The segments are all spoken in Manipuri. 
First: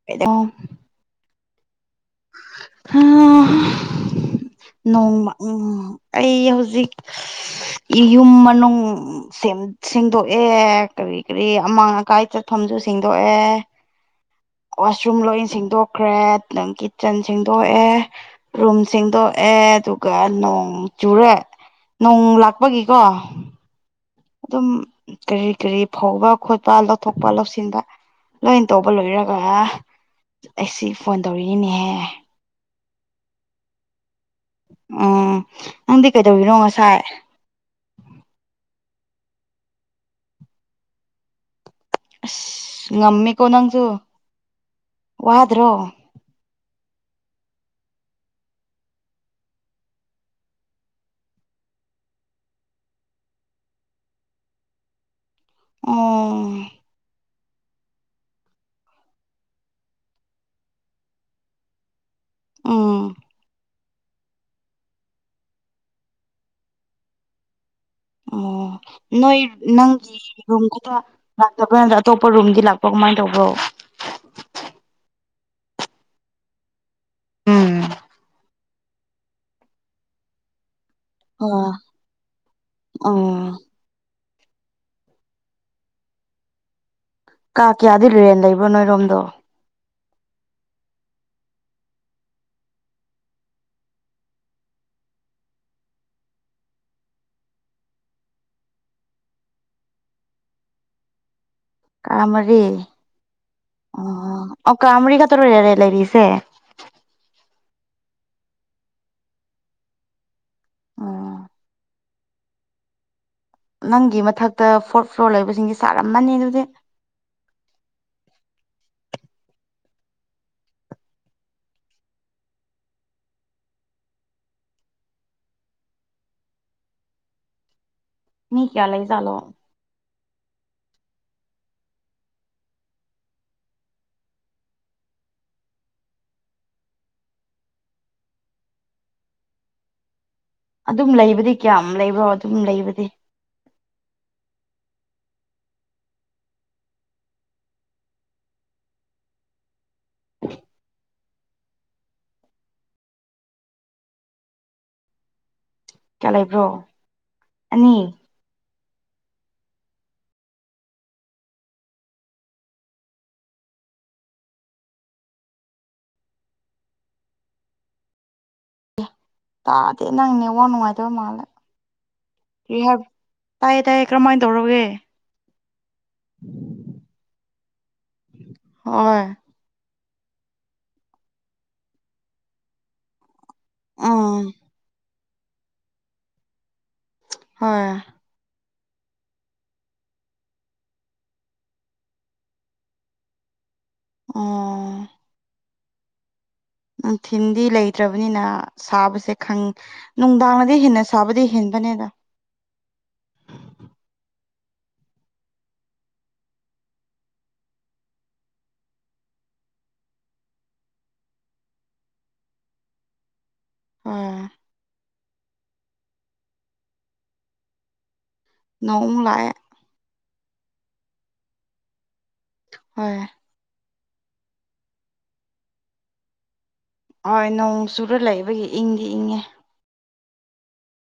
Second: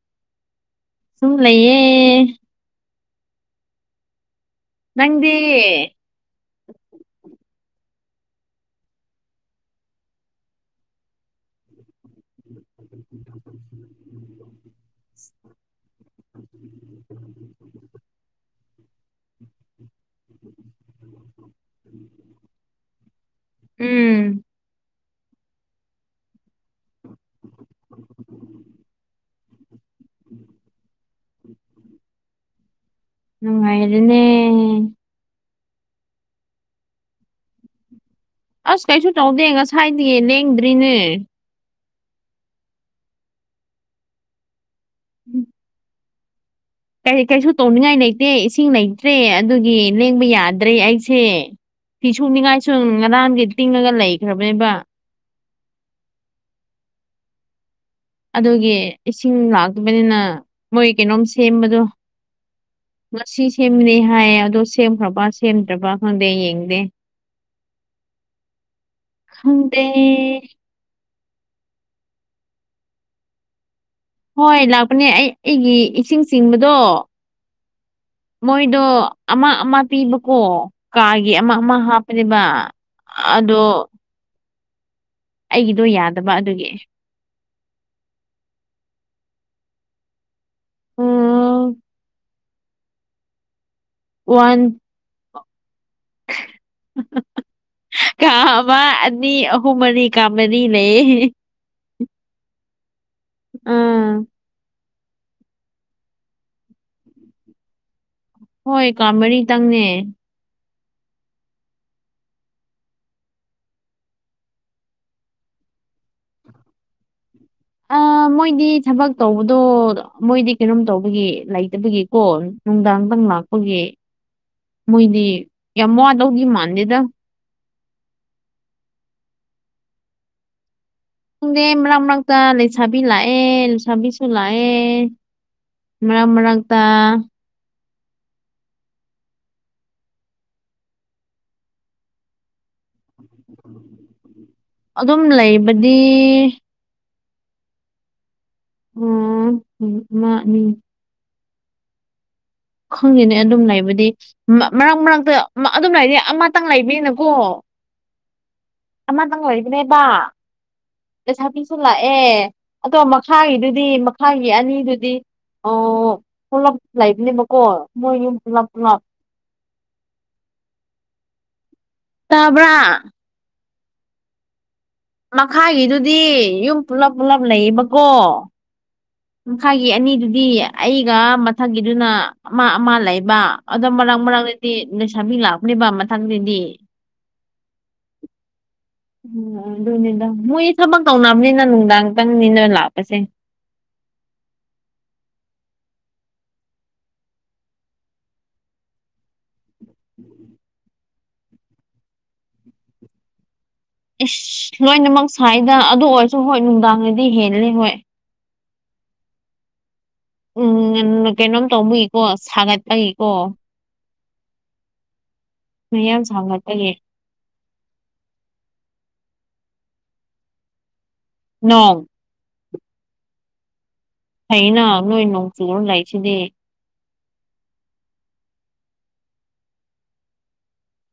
[inaudible] ꯁꯨꯝ ꯂꯩꯌꯦ ꯅꯪꯗꯤ ꯅꯣꯡꯃ ꯎꯝ ꯑꯩ ꯍꯧꯖꯤꯛ ꯏꯌꯨꯝ ꯃꯅꯨꯡ ꯁꯦꯡ ꯁꯦꯡꯗꯣꯛꯑꯦ ꯀꯔꯤ ꯀꯔꯤ ꯑꯃꯥꯡ unintelligible ꯀꯥꯏ ꯆꯠꯐꯝꯖꯨ ꯁꯦꯡꯗꯣꯛꯑꯦ ꯋꯥꯁꯔꯨꯝ ꯂꯣꯏ ꯁꯦꯡꯗꯣꯛꯈ꯭ꯔꯦ ꯅꯪꯒꯤ unintelligible ꯁꯟ ꯁꯦꯡꯗꯣꯛꯑꯦ ꯔꯨꯝ ꯁꯦꯡꯗꯣꯛꯑꯦ ꯑꯗꯨꯒ ꯅꯣꯡ ꯆꯨꯔꯦ ꯅꯣꯡ ꯂꯥꯛꯄꯒꯤꯀꯣ ꯎꯝ ꯑꯗꯨꯝ ꯀꯔꯤ ꯀꯔꯤ ꯐꯧꯕ ꯈꯣꯠꯄ ꯂꯧꯊꯣꯛꯄ ꯂꯧꯁꯤꯟꯕ ꯂꯣꯏꯅ ꯇꯧꯕ ꯂꯣꯏꯔunintelligible ꯑ ꯑꯩꯁꯤ ꯐꯣꯟ ꯇꯧꯔꯤꯅꯤꯅꯦꯍꯦ ꯅꯨꯉꯥꯏꯔꯅꯦ ꯑꯥ ꯅꯪꯗꯤ ꯀꯩꯗꯧꯔꯤꯅꯣ ꯉꯁꯥꯏ ꯑꯁ ꯀꯩꯁꯨ ꯇꯧꯗꯦ ꯉꯁꯥꯏꯗꯤ ꯂꯦꯡꯗ꯭ꯔꯤꯅꯦ ꯑꯁ ꯉꯝꯃꯦꯀꯣ ꯅꯪꯖꯨ ꯋꯥꯗ꯭ꯔꯣ ꯀꯩ ꯀꯩꯁꯨ ꯇꯧꯅꯤꯡꯉꯥꯏ ꯂꯩꯇꯦ ꯏꯁꯤꯡ ꯂꯩꯇ꯭ꯔꯦ ꯑꯗꯨꯒꯤ ꯂꯦꯡꯕ ꯌꯥꯗ꯭ꯔꯦ ꯑꯩꯁꯦ ꯐꯤ ꯁꯨꯅꯤꯡꯉꯥꯏꯁꯨ ꯉꯔꯥꯡꯒꯤ ꯇꯤꯡꯉꯒ ꯂꯩꯈ꯭ꯔꯕꯅꯦꯕ ꯎꯝ ꯑꯗꯨꯒꯤ ꯏꯁꯤꯡ ꯂꯥꯛꯇꯕꯅꯤꯅ ꯃꯣꯏ ꯀꯩꯅꯣꯝ ꯁꯦꯝꯕꯗꯣ ꯎꯝ ꯉꯁꯤ ꯁꯦꯝ unintelligible ꯁꯦꯝꯅꯤ ꯍꯥꯏꯌꯦ ꯑꯗꯣ ꯁꯦꯝꯈ꯭ꯔꯕ ꯁꯦꯝꯗ꯭ꯔꯕ ꯈꯪꯗꯦ ꯌꯦꯡꯗꯦ ꯑꯣ ꯅꯣꯏ ꯈꯪꯗꯦ ꯅꯪꯒꯤ ꯔꯨꯝ ꯈꯛꯇ ꯂꯥꯛꯇꯕꯔ ꯅꯠꯇ꯭ꯔ ꯑꯇꯣꯞꯄ ꯔꯨꯝꯗꯤ ꯂꯥꯛꯄꯔ ꯀꯃꯥꯏ ꯇꯧꯕ꯭ꯔꯣ ꯍꯣꯏ ꯂꯥꯛꯄꯅꯦ ꯑꯩ ꯑꯩꯒꯤ ꯏꯁꯤꯡ ꯆꯤꯡꯕꯗꯣ ꯎꯝ ꯃꯣꯏꯗꯣ ꯑꯃ ꯑꯃ ꯄꯤꯕꯀꯣ ꯀꯥꯒꯤ ꯑꯃ ꯑꯣ ꯑꯃ ꯍꯥꯞꯄꯅꯦꯕ ꯎꯝ ꯑꯗꯣ ꯑꯩꯒꯤꯗꯣ ꯌꯥꯗꯕ ꯑꯗꯨꯒꯤ ꯀꯥ ꯀꯌꯥꯗꯤ ꯔꯦꯟꯇ ꯂꯩꯕ꯭ꯔꯣ ꯅꯣꯏꯔꯣꯝꯗꯣ ꯎꯝ ꯋꯥꯟ [inaudible] ꯀꯥ ꯑꯃ ꯑꯅꯤ ꯑꯍꯨꯝ ꯃꯔꯤ ꯀꯥ ꯃꯔꯤ ꯂꯩꯌꯦ ꯀꯥ ꯃꯔꯤ ꯎꯝ ꯑꯣ ꯑꯣ ꯀꯥ ꯃꯔꯤ ꯈꯠꯇꯔꯣ ꯔꯦꯟꯇ ꯂꯩꯔꯤꯁꯦ ꯍꯣꯏ ꯀꯥ ꯃꯔꯤ ꯇꯪꯅꯦ ꯑꯣ ꯅꯪꯒꯤ ꯃꯊꯛꯇ ꯐꯣꯔꯠ ꯐ꯭ꯂꯣꯔ ꯂꯩꯕꯁꯤꯡꯁꯦ ꯁꯥꯔꯝꯃꯅꯤ ꯑꯗꯨꯗꯤ ꯑꯥ [inaudible] ꯃꯣꯏꯗꯤ ꯊꯕꯛ ꯇꯧꯕꯗꯣ ꯃꯣꯏꯗꯤ ꯀꯩꯅꯣꯝ ꯇꯧꯕꯒꯤ ꯂꯩꯇꯕꯒꯤꯀꯣ ꯅꯨꯡꯗꯥꯡꯗꯪ ꯂꯥꯛꯄꯒꯤ ꯃꯣꯏꯗꯤ ꯌꯥꯝ ꯋꯥꯗꯧꯗꯤ ꯃꯥꯟꯗꯦꯗ ꯃꯤ ꯀꯩꯌꯥ ꯂꯩꯖꯥꯠꯂꯣ ꯈꯪꯗꯦ ꯃꯔꯛ ꯃꯔꯛꯇ ꯂꯩꯁꯥꯕꯤ ꯂꯥꯛꯑꯦ ꯂꯩꯁꯥꯕꯤꯁꯨ ꯂꯥꯛꯑꯦ ꯃꯔꯛ ꯃꯔꯛꯇ ꯑꯗꯨꯝ ꯂꯩꯕꯗꯤ ꯀꯌꯥꯝ ꯂꯩꯕ꯭ꯔꯣ ꯑꯗꯨꯝ ꯂꯩꯕꯗꯤ ꯑꯗꯨꯝ ꯂꯩꯕꯗꯤ ꯎꯝ ꯑꯃꯥ ꯑꯃꯤ ꯈꯪꯗ‌ꯦꯅꯦ ꯑꯗꯨꯝ ꯂꯩꯕꯗꯤ ꯃꯔꯛ ꯃꯔꯛꯇ ꯑꯗꯨꯝ ꯂꯩꯗꯤ ꯀꯌꯥ ꯂꯩꯕ꯭ꯔꯣ ꯑꯃꯇꯪ ꯂꯩꯕꯅꯀꯣ ꯑꯅꯤ ꯑꯃꯇꯪ ꯂꯩꯏꯕꯅꯦꯕ ꯂꯩꯁꯥꯕꯤꯁꯨ ꯂꯥꯛꯑꯦ ꯑꯗꯣ ꯃꯈꯥꯒꯤꯗꯨꯗꯤ ꯃꯈꯥꯒꯤ ꯑꯅꯤꯗꯨꯗꯤ ꯑꯣ ꯄꯨꯂꯞ ꯂꯩꯥꯏꯕꯅꯦꯕꯀꯣ ꯃꯣꯏ ꯌꯨꯝ ꯄꯨꯂꯞ ꯄꯨꯂꯞ ꯇꯥꯗꯦ ꯅꯪꯅꯦ ꯋꯥ ꯅꯨꯡꯉꯥꯏꯇꯕ ꯃꯥꯜꯂꯦ ꯇꯥꯕ꯭ꯔꯥ ꯀ ꯍꯥꯏ [unintelligible] ꯇꯥꯏꯌꯦ ꯇꯥꯏꯌꯦ ꯀꯔꯝꯥꯏꯅ ꯇꯧꯔꯕꯒꯦ ꯃꯈꯥꯒꯤꯗꯨꯗꯤ ꯌꯨꯝ ꯄꯨꯂꯞ ꯄꯨꯜꯂꯞ ꯂꯩꯌꯦꯕꯀꯣ ꯍꫭꯏ ꯃꯈꯥꯏꯒꯤ ꯑꯅꯤꯗꯨꯗꯤ ꯑꯩꯒ ꯃꯊꯪꯒꯤꯗꯨꯅ ꯑꯃ ꯑꯃ ꯂꯩꯕ ꯑꯗꯣ ꯃꯔꯥꯛ ꯎꯝ ꯃꯔꯥꯛꯇꯗꯤ ꯂꯩꯁꯥꯕꯤ ꯂꯥꯛꯄꯅꯦꯕ ꯃꯊꯪꯗꯗꯤ ꯍꯣꯏ ꯎꯝ ꯑꯗꯨꯅꯤꯗ ꯃꯣꯏꯁ ꯊꯕꯛ ꯇꯧꯅꯕꯅꯤꯅ ꯅꯨꯡꯗꯥꯡꯇꯪꯅꯤꯗ ꯂꯥꯛꯄꯁꯦ ꯑꯣ [unintelligible] ꯅꯨꯡꯊꯤꯟꯗꯤ ꯂꯩꯇ꯭ꯔꯕꯅꯤꯅ ꯁꯥꯕꯁꯦ ꯈꯪ ꯅꯨꯡꯗꯥꯡꯅꯗꯤ ꯍꯦꯟꯅ ꯁꯕꯗ ꯍꯟꯕꯅꯦꯗ ꯏꯁ ꯂꯣꯏꯅꯃꯛ ꯁ꯭ꯋꯥꯏꯗ ꯑꯗꯨ ꯑꯣꯏꯔꯁꯨ ꯍꯣꯏ ꯅꯨꯡꯗꯥꯡꯗꯗꯤ ꯍꯦꯜꯂꯦ ꯍꯣꯏ ꯎꯝ ꯀꯩꯅꯣꯝ ꯇꯧꯕꯒꯤꯀꯣ ꯁꯥꯒꯠꯄꯒꯤꯀꯣ ꯑꯥ ꯃꯌꯥꯝ ꯁꯧꯒꯠꯄꯒꯤ ꯅꯣꯡ ꯑꯃꯨꯛ ꯂꯥꯛꯑ‌ꯦ ꯅꫭꯡ ꯍꯣꯏ ꯐꯩꯅ ꯅꯣꯏ ꯅꯣꯡꯆꯨꯨꯔ ꯂꯩꯁꯤꯗꯤ ꯍꯣꯏ ꯅꯣꯡ ꯆꯨꯔ ꯂꯩꯕꯒꯤ ꯏꯪꯗꯤ ꯏꯪꯉꯦ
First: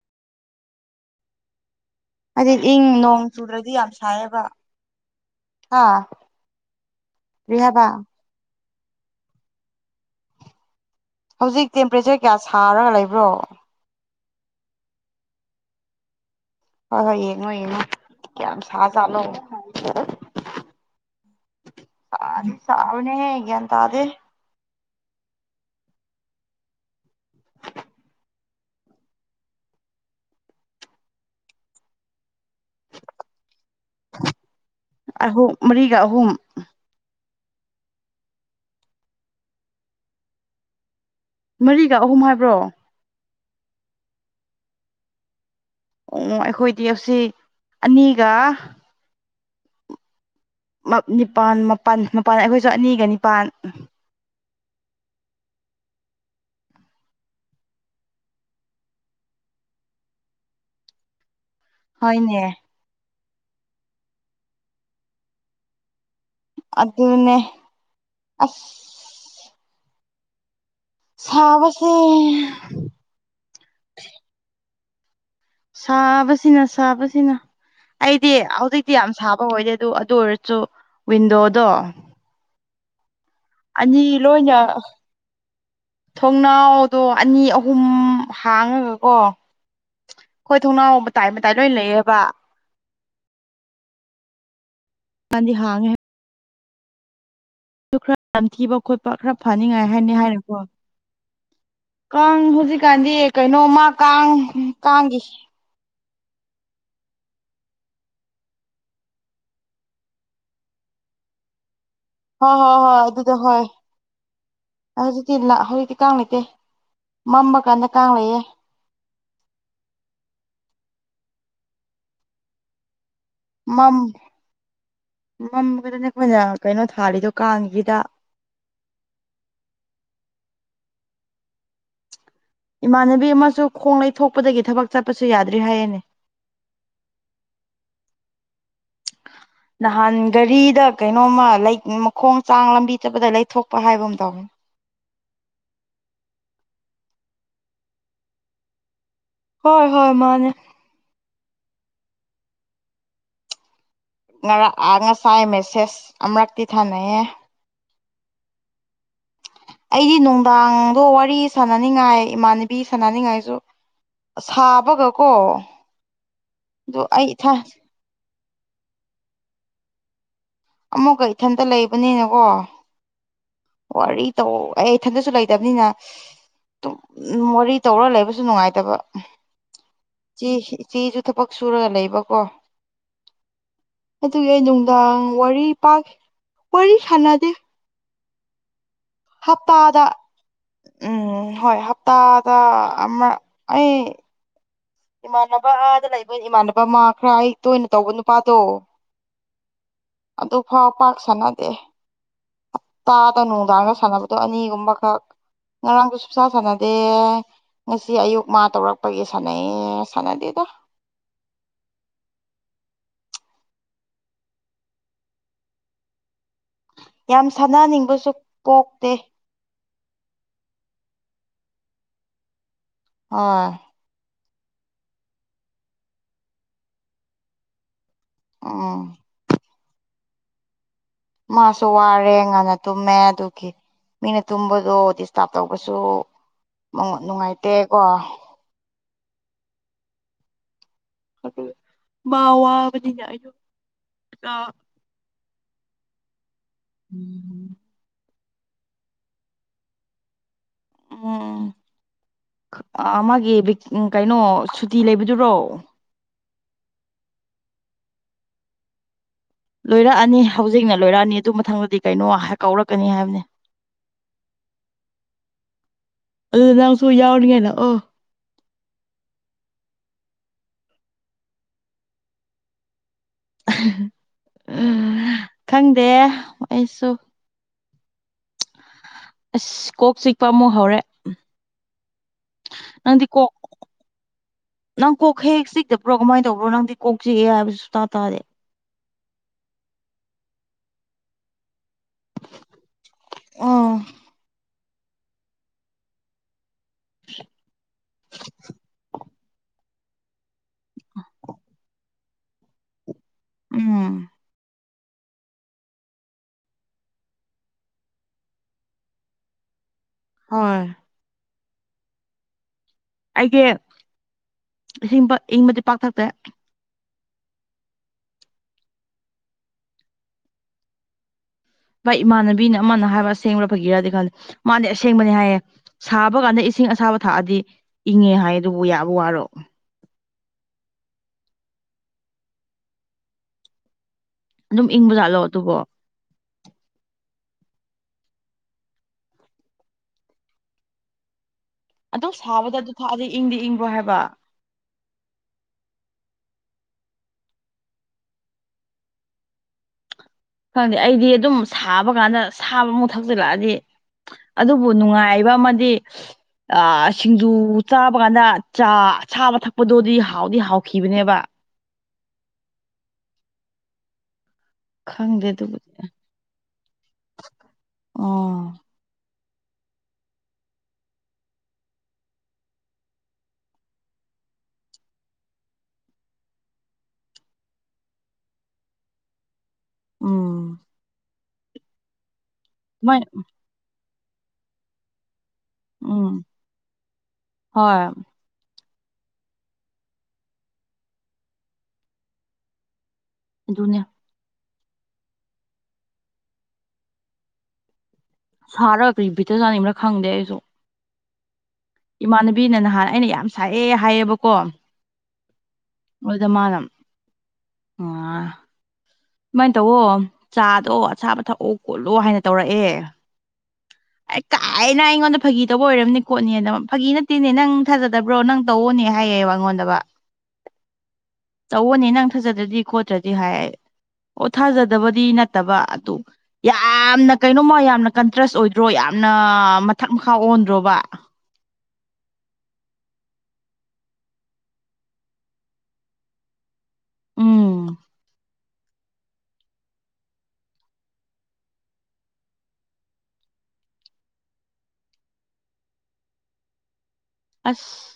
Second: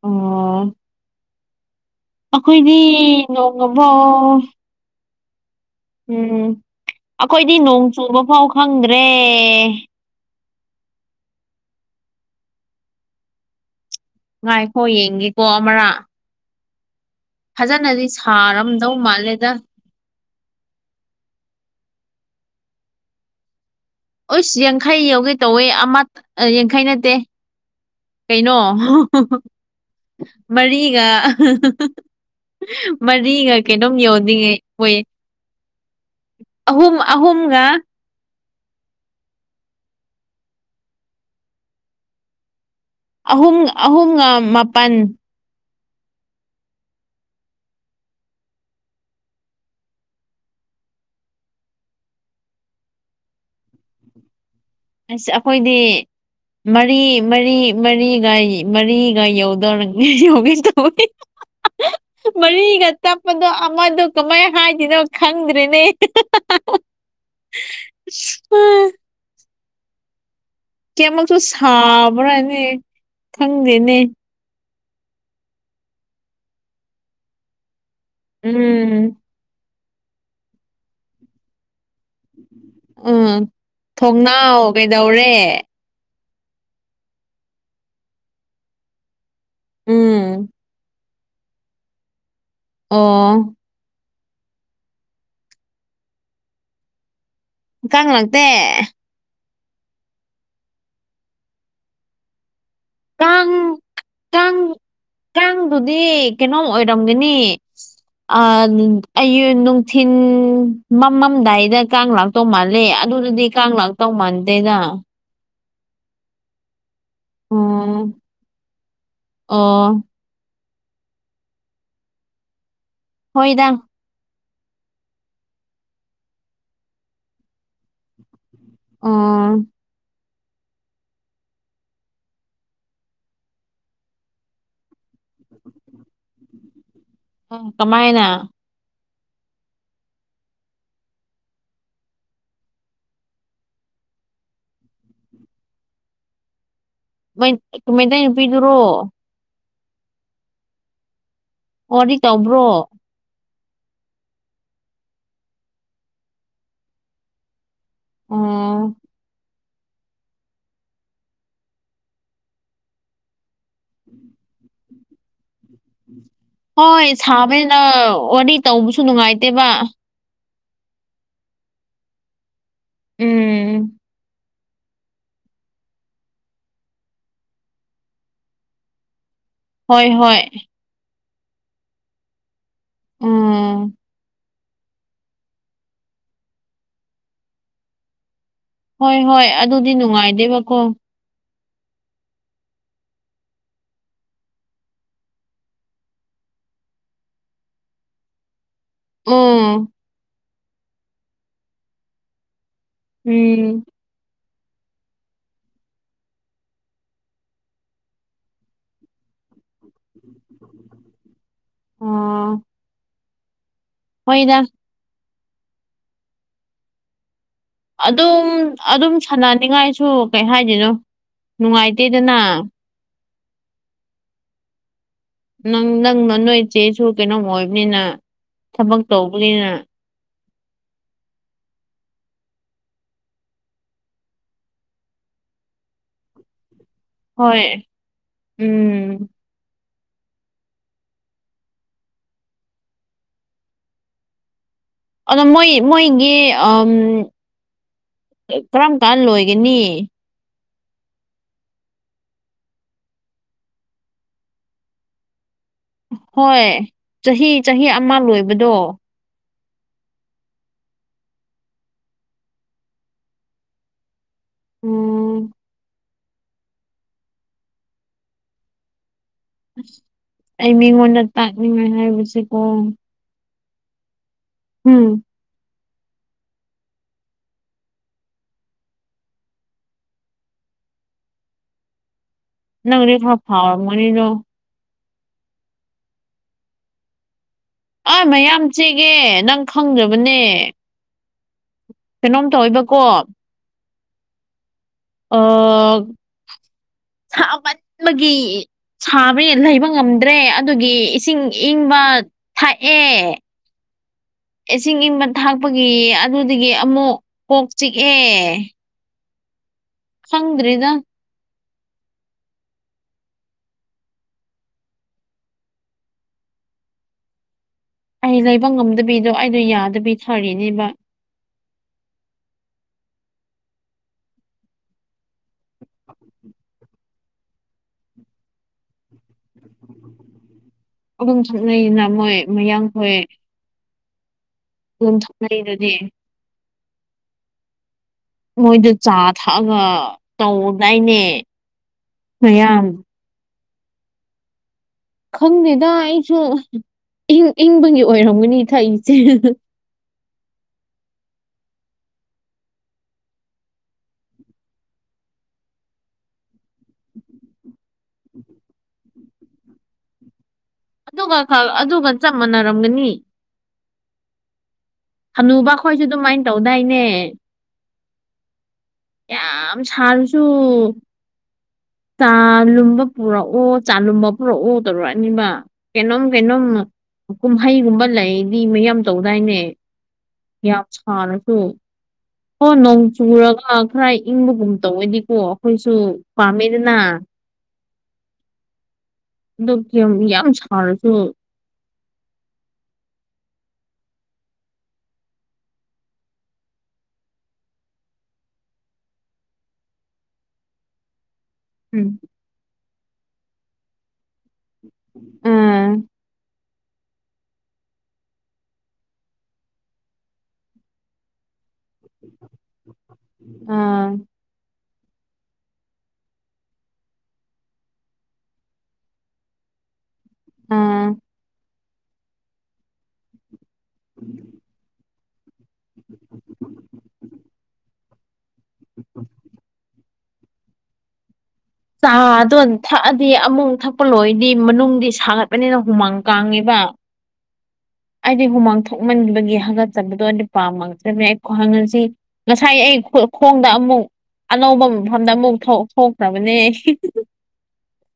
ꯎꯝ ꯍꯥꯏꯗꯤ ꯑꯩꯈꯣꯏꯗꯤ ꯏꯪ ꯅꯣꯡ ꯆꯨꯗ꯭ꯔꯗꯤ ꯌꯥꯝ ꯅꯣꯡꯃꯕꯥꯎ ꯁꯥꯏꯌꯦꯕ ꯍꯥ ꯎꯝ ꯑꯩꯈꯣꯏꯗꯤ ꯀꯔꯤ ꯅꯣꯡ ꯍꯥꯏꯕ ꯆꯨꯕ ꯐꯥꯎ ꯈꯪꯗ꯭ꯔꯦ ꯍꯧꯖꯤꯛ ꯇꯦꯝꯄꯔꯦꯆꯔ ꯀꯌꯥ ꯁꯥꯔꯒ ꯂꯩꯕ꯭ꯔꯣ ꯉꯥꯏꯈꯣ ꯌꯦꯡꯒꯦꯀꯣ ꯑꯃꯔꯥ ꯍꯣꯏ ꯍꯣꯏ ꯌꯦꯡꯉꯣ ꯌꯦꯡꯉꯣ ꯐꯖꯅꯗꯤ ꯀꯌꯥꯝ ꯁꯥ ꯁꯥꯔꯝꯗꯧ ꯖꯥꯠꯂꯣ ꯃꯥꯜꯂꯦꯗ ꯁꯥꯗꯤ ꯁꯥꯕꯅꯦꯍꯦ ꯒꯌ꯭ꯥꯟ ꯇꯥꯗꯦ ꯎꯁ ꯌꯥꯡꯈꯩ ꯌꯧꯒꯦ ꯇꯧꯋꯦ ꯑꯃ ꯌꯥꯡꯈꯩ ꯅꯠꯇꯦ ꯀꯩꯅꯣ ꯃꯔꯤꯒ ꯃꯔꯤ ꯒꯥ ꯀꯩꯅꯣꯝ ꯌꯧꯅꯤꯡꯉꯩ ꯑꯣꯏꯌꯦ ꯑꯍꯨꯝ ꯃꯔꯤꯒ ꯑꯍꯨꯝ ꯑꯍꯨꯝꯝ ꯑꯍꯨꯝꯝꯒ ꯃꯔꯤꯒ ꯑꯍꯨꯝ ꯍꯥꯏꯕ꯭ꯔꯣ ꯑꯍꯨꯝ ꯑꯍꯨꯝꯒ ꯃꯥꯄꯜ ꯎ ꯑꯩꯈꯣꯏꯗꯤ ꯑꯁꯤ ꯑꯅꯤꯒ ꯅꯤꯄꯥꯜ ꯃꯄꯜ ꯃꯄꯜ ꯑꯩꯈꯣꯏꯁꯨ ꯑꯅꯤꯒ ꯅꯤꯄꯥꯥꯟ ꯑꯁ ꯑꯩꯈꯣꯏꯗꯤ ꯃꯔꯤ ꯃꯔꯤ ꯃꯔꯤꯒ ꯃꯔꯤꯒ ꯌꯧꯗꯧꯔꯅꯦ ꯌꯧꯒꯦ ꯇꯧꯏ [unintelligible] ꯃꯔꯤꯒ ꯇꯞꯄꯗꯣ ꯑꯃꯗꯣ ꯀꯃꯥꯏꯅ ꯍꯥꯏꯗꯣꯏꯅꯣ ꯈꯪꯗ꯭ꯔꯦꯅꯦ ꯑꯗꯨꯅꯦ ꯑꯐ [inaudible] ꯀ꯭ꯌꯥꯃꯛꯁꯨ ꯁꯥꯕꯁꯦ ꯁꯥꯕ꯭ꯔꯥꯅꯦ ꯈꯪꯗꯦꯅꯦ ꯁꯥꯕꯁꯤꯅ ꯁꯥꯕꯁꯤꯅ ꯑꯩꯗꯤ ꯍꯧꯖꯤꯛꯇꯤ ꯌꯥꯝ ꯎꯝ ꯁꯥꯕ ꯑꯣ ꯑꯣꯏꯔꯁꯨ ꯑꯗꯨ ꯑꯣꯏꯔꯁꯨ ꯋꯤꯟꯗꯣꯗꯣ ꯎꯝ ꯑꯅꯤ ꯂꯣꯏꯅ ꯊꯣꯡꯅꯥꯎ ꯀꯩꯗꯧꯔꯦ ꯊꯣꯡꯅꯥꯎꯗꯣ ꯑꯅꯤ ꯑꯍꯨꯝ ꯍꯥꯡꯉꯒꯀꯣ ꯎꯝ ꯑꯥꯈꯣꯏ ꯊꯣꯡꯅꯥꯎ ꯃꯇꯥꯏ ꯃꯇꯥꯏ ꯂꯣꯏ ꯂꯩꯑꯦꯕ ꯑꯣ ꯑꯅꯤ ꯍꯥꯡꯉꯦ ꯀꯥꯡ ꯈꯔ ꯂꯥꯛꯇꯦ ꯅꯝꯊꯤꯕ ꯈꯣꯠꯄ ꯈꯔ ꯐꯥꯅꯤꯡꯉꯥꯏ ꯍꯥꯏꯅꯤ ꯍꯥꯏꯔꯦꯀꯣ ꯀꯥꯡ ꯍꯧꯖꯤꯛ ꯍꯧꯖꯤꯛꯀꯥꯟꯗꯤ ꯀꯥꯡ ꯀꯩꯅꯣꯃ ꯀꯥꯡ ꯀꯥꯡꯒꯤ ꯅꯪꯕꯨꯗꯤ ꯀꯩꯅꯣꯝ ꯑꯣꯏꯔꯝꯒꯅꯤ ꯑꯌꯨꯛ ꯅꯨꯡꯊꯤꯟ ꯃꯃꯝꯗꯥꯏꯗ ꯀꯥꯡ ꯂꯥꯛꯇꯧ ꯍꯣꯏ ꯍꯣꯏ ꯃꯥꯜꯂꯦ ꯍꯣꯏ ꯑꯗꯨꯗ ꯑꯗꯨꯗꯨꯗꯤ ꯀꯥꯡ ꯂꯥꯛꯇꯧ ꯃꯥꯟꯗꯦꯅꯥ ꯂꯥ ꯍꯧꯖꯤꯛꯇꯤ ꯀꯥꯡ ꯂꯩꯇꯦ ꯃꯝꯃ ꯀꯥꯟꯗ ꯑꯣ ꯀꯥꯡ ꯂꯩꯌꯦ ꯑꯣ ꯍꯣꯏꯗ ꯃꯝ ꯃꯝꯕꯗꯨꯅꯦ ꯑꯩꯈꯣꯏꯅ ꯀꯩꯅꯣ ꯊꯥꯔꯤꯗꯣ ꯀꯥꯡ ꯍꯤꯗꯥꯛ ꯑꯣ ꯏꯃꯥꯟꯅꯕꯤ ꯑꯃꯁꯨ ꯈꯣꯡ ꯂꯩꯊꯣꯛꯄꯗꯒꯤ ꯊꯕꯛ ꯆꯠꯄꯁꯨ ꯌꯥꯗ꯭ꯔꯦ ꯍꯥꯏꯌꯦꯅꯦ ꯑ ꯀꯃꯥꯏꯅ [unintelligible] ꯅꯍꯥꯟ ꯒꯥꯔꯤꯗ ꯀꯩꯅꯣꯝꯃ ꯂꯩ ꯃꯈꯣꯡ ꯆꯥꯡ ꯂꯝꯕꯤ ꯆꯠꯄꯗ ꯂꯩꯊꯣꯛꯄ ꯍꯥꯏꯕꯒꯨꯝ ꯇꯧꯕꯅꯦ ꯃꯩꯇꯩ ꯅꯨꯄꯤꯗꯨꯔꯣ ꯍꯣꯏ ꯍꯣꯏ ꯃꯥꯅꯦ ꯐꯣꯟꯗꯤ ꯇꯧꯕ꯭ꯔꯣ ꯉꯔꯥꯡ ꯑ ꯉꯁꯥꯏ ꯃꯦꯁꯦꯁ ꯑꯃꯨꯔꯛꯇꯤ ꯊꯥꯅꯩꯌꯦ ꯑꯥ ꯑꯩꯗꯤ ꯅꯨꯡꯗꯥꯡꯗꯣ ꯋꯥꯔꯤ ꯁꯥꯟꯅꯅꯤꯡꯉꯥꯏ ꯏꯃꯥꯟꯅꯕꯤ ꯁꯥꯟꯅꯅꯤꯡꯉꯥꯏꯁꯨ ꯁꯥꯕꯒ ꯀꯣ ꯍꯣꯏ ꯁꯥꯕꯅꯤꯅ ꯋꯥꯔꯤ ꯇꯧꯕꯁꯨ ꯅꯨꯡꯉꯥꯏꯇꯦꯕ ꯑꯃꯨꯛꯀ ꯏꯊꯟꯇ ꯂꯩꯕꯅꯤꯅꯀꯣ ꯎꯝ ꯋꯥꯔꯤ ꯇꯧ ꯑꯩ ꯏꯊꯟꯗꯁꯨ ꯂꯩꯇꯕꯅꯤꯅ ꯋꯥꯔꯤ ꯇꯧꯔ ꯂꯩꯕꯁꯨ ꯅꯨꯡꯉꯥꯏꯇꯕ ꯍꯣꯏ ꯍꯣꯏ ꯆꯦ ꯆꯦꯁꯨ ꯊꯕꯛ ꯁꯨꯔꯒ ꯂꯩꯕꯀꯣ ꯎꯝ ꯑꯗꯨꯒꯤ ꯑꯩ ꯅꯨꯡꯗꯥꯡ ꯋꯥꯔꯤ ꯄꯥꯛ ꯋꯥꯔꯤ ꯁꯥꯟꯅꯗꯦ ꯍꯣꯏ ꯍꯣꯏ ꯑꯗꯨꯗꯤ ꯍꯞꯇꯥꯗ ꯅꯨꯡꯉꯥꯏꯗꯦꯕꯀꯣ ꯎꯝ ꯍꯣꯏ ꯍꯞꯇꯥꯗ ꯑꯃ ꯑꯩ ꯏꯃꯥꯟꯅꯕ ꯑꯥꯗ ꯂꯩꯕ ꯏꯃꯥꯟꯅꯕ ꯃꯥ ꯈꯔ ꯑꯩ ꯇꯣꯏꯅ ꯇꯧꯕ ꯅꯨꯄꯥꯗꯣ ꯎꯝ ꯑꯗꯨꯐꯥꯎ ꯄꯥꯛ ꯁꯥꯟꯅꯗꯦ ꯇꯥꯗ ꯎꯝ ꯅꯨꯡꯗꯥꯡꯒ ꯁꯥꯟꯅꯕ ꯑꯣ ꯑꯅꯤꯒꯨꯝꯕ ꯈꯛ ꯉꯔꯥꯡꯁꯨ ꯁꯨꯡꯁꯥꯟ ꯁꯥꯟꯅꯗꯦ ꯉꯁꯤ ꯑꯌꯨꯛ ꯃꯥ ꯇꯧꯔꯛꯄꯒꯤ ꯁꯥꯟꯅꯩ ꯑ‌ꯣ ꯁꯥꯟꯅꯗ‌ꯦꯗ ꯑꯣ ꯃ‌ꯣꯏꯅ ꯌꯥꯝ ꯁꯥꯟꯅ ꯑꯗꯨꯝ ꯑꯗꯨꯝ ꯁꯥꯟꯅꯅꯤꯡꯉꯥꯏꯁꯨ ꯀꯩ ꯍꯥꯏꯗꯣꯏꯅꯣ ꯅꯨꯡꯉꯥꯏꯇꯦꯗꯅ ꯍ‌ꯣꯏ ꯅꯪ ꯅꯪ ꯅ ꯅꯣꯏ ꯆꯦꯁꯨ ꯀꯩꯅꯣꯝ ꯑꯣꯏꯕꯅꯤꯅ ꯎꯝ ꯊꯕꯛ ꯇꯧꯕꯅꯤꯅ ꯃꯥꯁꯨ ꯋꯥꯔꯦ ꯉꯟꯅ ꯇꯨꯝꯃꯦ ꯑꯗꯨꯒꯤ ꯃꯤꯅ ꯇꯨꯝꯕꯗꯣ ꯗꯤꯁꯇꯥꯞ ꯇꯧꯕꯁꯨ ꯍꯣꯏ ꯅꯨꯡꯉꯥꯏꯇꯦꯀꯣ ꯎꯝ ꯃꯥ ꯋꯥꯕꯗꯤ ꯑꯩꯁꯨ ꯑ ꯑꯗꯣ ꯃꯣꯏ ꯃꯣꯏꯒꯤ ꯎꯝ ꯀꯔꯝ ꯀꯥꯟ ꯂꯣꯏꯒꯅꯤ ꯎꯝ ꯑꯥ ꯃꯥꯒꯤ ꯀꯩꯅꯣ ꯁꯨꯇꯤ ꯂꯩꯕꯗꯨꯔꯣ ꯍꯣꯏ ꯆꯍꯤ ꯆꯍꯤ ꯑꯃ ꯂꯣꯏꯕꯗꯣ ꯂꯣꯏꯔꯛꯑꯅꯤ ꯍꯧꯖꯤꯛꯅ ꯂꯣꯏꯔꯛꯑꯅꯤ ꯑꯗꯨ ꯃꯊꯪꯗꯗꯤ ꯀꯩꯅꯣ ꯀꯥꯎꯔꯛꯀꯅꯤ ꯍꯥꯏꯕꯅꯦ ꯎꯝ ꯑꯗꯨꯗ ꯅꯪꯁꯨ ꯌꯥꯎꯅꯤ ꯉꯥꯏ ꯂꯥꯛꯑꯣ ꯑꯁ ꯑꯩ ꯃꯤꯉꯣꯟꯗ ꯇꯥꯛꯅꯤꯡꯉꯥꯏ ꯍꯥꯏꯕꯁꯤꯀꯣ [unintelligible] ꯎꯝ ꯈꯪꯗꯦ ꯑꯩꯁꯨ ꯑꯁ ꯀꯣꯛ ꯆꯤꯛꯄ ꯑꯃꯨꯛ ꯍꯧꯔꯦ ꯅꯪꯗꯤ ꯈ ꯐꯥꯎ ꯔꯝꯃꯅꯤꯗꯣ ꯅꯪ ꯀꯣꯛꯈꯦꯛ ꯆꯤꯛꯇꯕ꯭ꯔꯣ ꯀꯃꯥꯏꯅ ꯇꯧꯕ꯭ꯔꯣ ꯅꯪꯗꯤ ꯀꯣꯛ ꯆꯤꯛꯑꯦ ꯍꯥꯏꯕꯁꯨ ꯁꯨꯇꯥ ꯑ ꯇꯥꯗꯦ ꯃꯌꯥꯝ ꯆꯤꯛꯑꯦ ꯅꯪ ꯈꯪꯗꯕꯅꯦ ꯀꯩꯅꯣꯝ ꯇꯧꯑꯦꯕꯀꯣ ꯑꯣ ꯑꯥ ꯁꯥꯃꯟꯕꯒꯤ ꯁꯥ ꯂꯩꯕ ꯉꯝꯗ꯭ꯔꯦ ꯑꯗꯨꯒꯤ ꯏꯁꯤꯡ ꯏꯪꯕ ꯊꯥꯛꯑꯦ ꯎꯝ ꯏꯁꯤꯡ ꯏꯪꯕ ꯊꯥꯛꯄꯒꯤ ꯑꯗꯨꯗꯒꯤ ꯑꯃꯨꯛ ꯀꯣꯛ ꯆꯤꯛꯑꯦ ꯍꯣꯏ ꯈꯪꯗ꯭ꯔꯤꯗ ꯑꯩꯒꯤ ꯏꯁꯤꯡ ꯏꯪꯕꯗꯤ ꯄꯥꯛꯊꯛꯇꯦ ꯑꯩ ꯂꯩꯕ ꯉꯝꯗꯕꯤꯗꯣ ꯑꯩꯗꯣ ꯌꯥꯗꯕꯤ ꯐꯔꯤꯅꯦꯕ ꯚꯥꯏ ꯏꯃꯥꯟꯅꯕꯤꯅ ꯑꯃꯅ ꯍꯥꯏꯕ ꯑꯁꯦꯡꯕ ꯐꯩꯒꯤꯔꯗꯤ ꯈꯜꯗꯦ ꯃꯥꯗꯤ ꯑꯁꯦꯡꯕꯅꯦ ꯍꯥꯏꯌꯦ ꯁꯥꯕ ꯀꯥꯟꯗ ꯏꯁꯤꯡ ꯑꯁꯥꯕ ꯊꯥꯛꯑꯗꯤ ꯏꯪꯉꯦ ꯍꯥꯏ ꯑꯗꯨꯕꯨ ꯌꯥꯕ ꯋꯥꯔꯣ ꯑꯗꯨꯝ ꯊꯛꯅꯩꯅ ꯃꯣꯏ ꯃꯌꯥꯡꯈꯣꯏ ꯑꯗꯨꯝ ꯏꯪꯕꯖꯥꯠꯂꯣ ꯑꯗꯨꯕꯣ ꯃꯣꯏꯗ‌ꯣ ꯆꯥ ꯊꯛꯑꯒ ꯇꯧꯗꯥꯏꯅꯦ ꯑꯗꯨ ꯁꯥꯕꯗ ꯃꯌꯥꯝ ꯑꯗꯨ ꯊꯥꯛꯑꯗꯤ ꯏꯪꯗꯤ ꯏꯪꯕ꯭ꯔꯣ ꯍꯥꯏꯕ ꯈꯪꯗꯦꯗ ꯑꯩꯁꯨ ꯏꯪ ꯏꯪꯕꯒꯤ ꯑꯣꯏꯔꯝꯒꯅꯤ ꯊꯛꯏꯁꯦ ꯈꯪꯗꯦ ꯑꯩꯗꯤ ꯑꯗꯨꯝ ꯁꯥꯕ ꯀꯥꯟꯗ ꯁꯥꯕ ꯃꯨꯛ ꯊꯛꯆꯤꯜꯂꯛꯑꯗꯤ ꯑꯗꯨꯕꯨ ꯅꯨꯡꯉꯥꯏꯕ ꯑꯃꯗꯤ ꯑ ꯁꯤꯡꯖꯨ ꯆꯥꯕ ꯀꯥꯟꯗ ꯆꯥ ꯑꯁꯥꯕ ꯊꯛꯄꯗꯣꯗꯤ ꯍꯥꯎꯗꯤ ꯍꯥꯎ ꯑꯗꯨꯒ ꯈꯛ ꯑꯗꯨꯒ ꯆꯞ ꯃꯥꯟꯅꯔꯝꯒꯅꯤ ꯈꯪꯗꯦ ꯍꯅꯨꯕ ꯑꯗꯨꯕꯨꯗꯤ ꯈꯣꯏꯁꯨ ꯑꯗꯨꯃꯥꯏ ꯇꯧꯗꯥꯏꯅꯦ ꯑꯣ ꯌꯥꯝ ꯁꯥꯔꯁꯨ ꯆꯥ ꯂꯨꯝꯕ ꯄꯨꯔꯛꯑꯣ ꯆꯥꯂꯨꯝꯕ ꯄꯨꯔꯛꯑꯣ ꯇꯧꯔꯛꯑꯅꯤꯕ ꯀꯩꯅꯣꯝ ꯀꯩꯅꯣꯝ ꯀꯨꯝꯍꯩꯒꯨꯝꯕ ꯂꯩꯗꯤ ꯃꯌꯥꯝ ꯇꯧꯗꯥꯏꯅꯦ ꯎꯝ ꯌꯥꯝ ꯁꯥꯔꯁꯨ ꯍꯣ ꯅꯣꯡ ꯃꯣꯏ ꯆꯨꯔꯒ ꯈꯔ ꯏꯪꯕꯒꯨꯝ ꯇꯧꯋꯦꯅꯦꯀꯣ ꯑꯩꯈꯣꯏꯁꯨ ꯎꯝ ꯄꯥꯝꯃꯦꯗꯅ ꯍꯣꯏ ꯗꯨ ꯀꯤ ꯌꯥꯝ ꯁꯔꯁꯨ ꯑꯗꯨꯅꯦ ꯁꯥꯔ ꯀꯔꯤ ꯕꯤꯠꯇ ꯆꯥꯅꯤꯡꯕ꯭ꯔꯥ ꯈꯪꯗꯦ ꯑꯩꯁꯨ ꯎꯝ ꯏꯃꯥꯟꯅꯕꯤꯅ ꯅꯍꯥꯟ ꯑꯩꯅ ꯌꯥꯝ ꯁꯥꯏꯌꯦ ꯍꯥꯏꯌꯦꯕꯀꯣ ꯎꯝ ꯑꯗꯨꯗ ꯃꯥꯅ ꯑꯥ ꯁꯨꯃꯥꯏ ꯇꯧꯋꯣ ꯆꯥꯗꯣ ꯑꯁꯥꯕ ꯊꯛꯑꯣ ꯈꯣꯠꯂꯣ ꯍꯥꯏꯅ ꯇꯧꯔꯛꯑꯦ ꯑꯥ ꯑꯩꯀꯥ ꯑꯩꯅ ꯑꯩꯉꯣꯟꯗ ꯐꯥꯒꯤ ꯇꯧꯕ ꯑꯣꯏꯔꯝꯅꯤ ꯈꯣꯠꯅꯤꯅ ꯐꯥꯒꯤ ꯅꯠꯇꯦꯅꯦ ꯅꯪ ꯊꯥꯖꯗꯕ꯭ꯔꯣ ꯅꯪ ꯇꯧꯑꯣꯅꯦ ꯍꯥꯏꯌꯦꯕ ꯑꯩꯉꯣꯟꯗ ꯗꯕ ꯎꯝ ꯇꯧꯑꯣꯅꯦ ꯅꯪ ꯊꯖꯗ꯭ꯔꯗꯤ ꯈꯣꯠꯇ꯭ꯔꯗꯤ ꯍꯥꯏ ꯑꯣ ꯊꯥꯖꯗꯕꯗꯤ ꯅꯠꯇꯕ ꯑꯗꯨ ꯌꯥꯝꯅ ꯀꯩꯅꯣꯃ ꯌꯥꯝꯅ ꯀꯟꯇ꯭ꯔꯁ ꯑꯣꯏꯗ꯭ꯔꯣ ꯌꯥꯝꯅ ꯃꯊꯛ ꯃꯈꯥ ꯑꯣꯟꯗ꯭ꯔꯣꯕ ꯆꯥꯗꯣ ꯊꯛꯑꯗꯤ ꯑꯃꯨꯛ ꯊꯛꯄ ꯂꯣꯏꯗꯤ ꯃꯅꯨꯡꯗꯤ ꯁꯥꯒꯠꯄꯅꯤꯅ ꯍꯨꯃꯥꯡ ꯀꯥꯡꯉꯤꯕ ꯎꯝ ꯑꯩꯗꯤ ꯍꯨꯃꯥꯡ ꯊꯣꯛꯃꯟꯕꯒꯤ ꯍꯥꯒꯠꯆꯕꯗꯣ ꯄꯥꯝꯃꯛꯇ꯭ꯔꯕꯅꯤ ꯑꯩ ꯈꯣꯍꯪꯁꯤ ꯉꯁꯥꯏ ꯑꯩ ꯈꯣꯡꯗ ꯑꯃꯨꯛ ꯑꯅꯧꯕ ꯃꯐꯝꯗ ꯑꯃꯨꯛ ꯊꯣꯛꯇ꯭ꯔꯕꯅꯦ ꯑꯁ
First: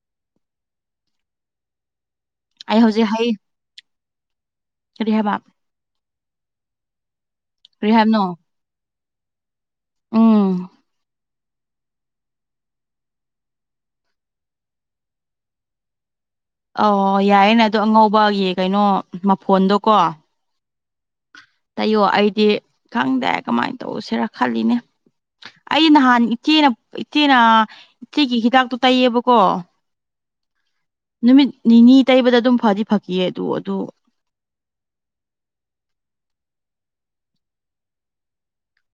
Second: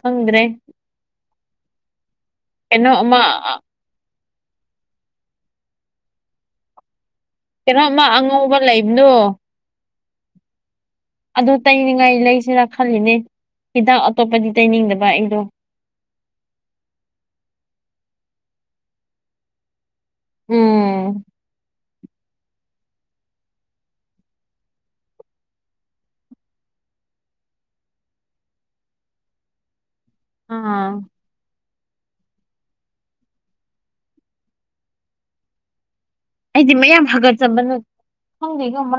ꯈꯪꯗ꯭ꯔꯦ ꯑꯩ ꯀꯩꯅꯣ ꯍꯧꯖꯤꯛ ꯑꯃ ꯍꯩ ꯀꯔꯤ ꯍꯥꯏꯕ ꯀꯩꯅꯣꯝ ꯀꯔꯤ ꯑꯃ ꯍꯥꯏꯕꯅꯣ ꯑꯉꯧꯕ ꯂꯩꯕꯗꯨ ꯎꯝ ꯑꯗꯨ ꯇꯩꯅꯤꯡꯉꯥꯏ ꯂꯩꯁꯤꯔ ꯈꯜꯂꯤꯅꯦ ꯍꯤꯗꯥꯛ ꯑꯇꯣꯞꯄꯗꯤ ꯇꯩꯅꯤꯡꯗꯕ ꯑꯩꯗꯣ ꯑꯣ ꯌꯥꯏꯌꯦꯅ ꯑꯗꯣ ꯑꯉꯧꯕꯒꯤ ꯀꯩꯅꯣ ꯃꯐꯣꯟꯗꯣꯀꯣ ꯎꯝ ꯇꯩꯌꯣ ꯑꯩꯗꯤ ꯈꯪꯗꯦ ꯀꯃꯥꯏꯅ ꯇꯧꯁꯤꯔ ꯈꯜꯂꯤꯅꯦ ꯑꯩ ꯅꯍꯥꯟ ꯏꯆꯦꯅ ꯏꯆꯦꯅ ꯏꯆꯦꯒꯤ ꯍꯤꯗꯥꯛꯇꯣ ꯇꯩꯌꯦꯕꯀꯣ ꯑꯥ ꯅꯨꯃꯤꯠ ꯅꯤꯅꯤ ꯇꯩꯕꯗ ꯑꯗꯨꯝ ꯐꯗꯤ ꯐꯈꯤꯌꯦ ꯑꯗꯨ ꯑꯗꯨ ꯑꯩꯗꯤ ꯃꯌꯥꯝ ꯍꯥꯒꯥꯖꯕꯅꯥ ꯈꯪꯗꯦꯗꯥ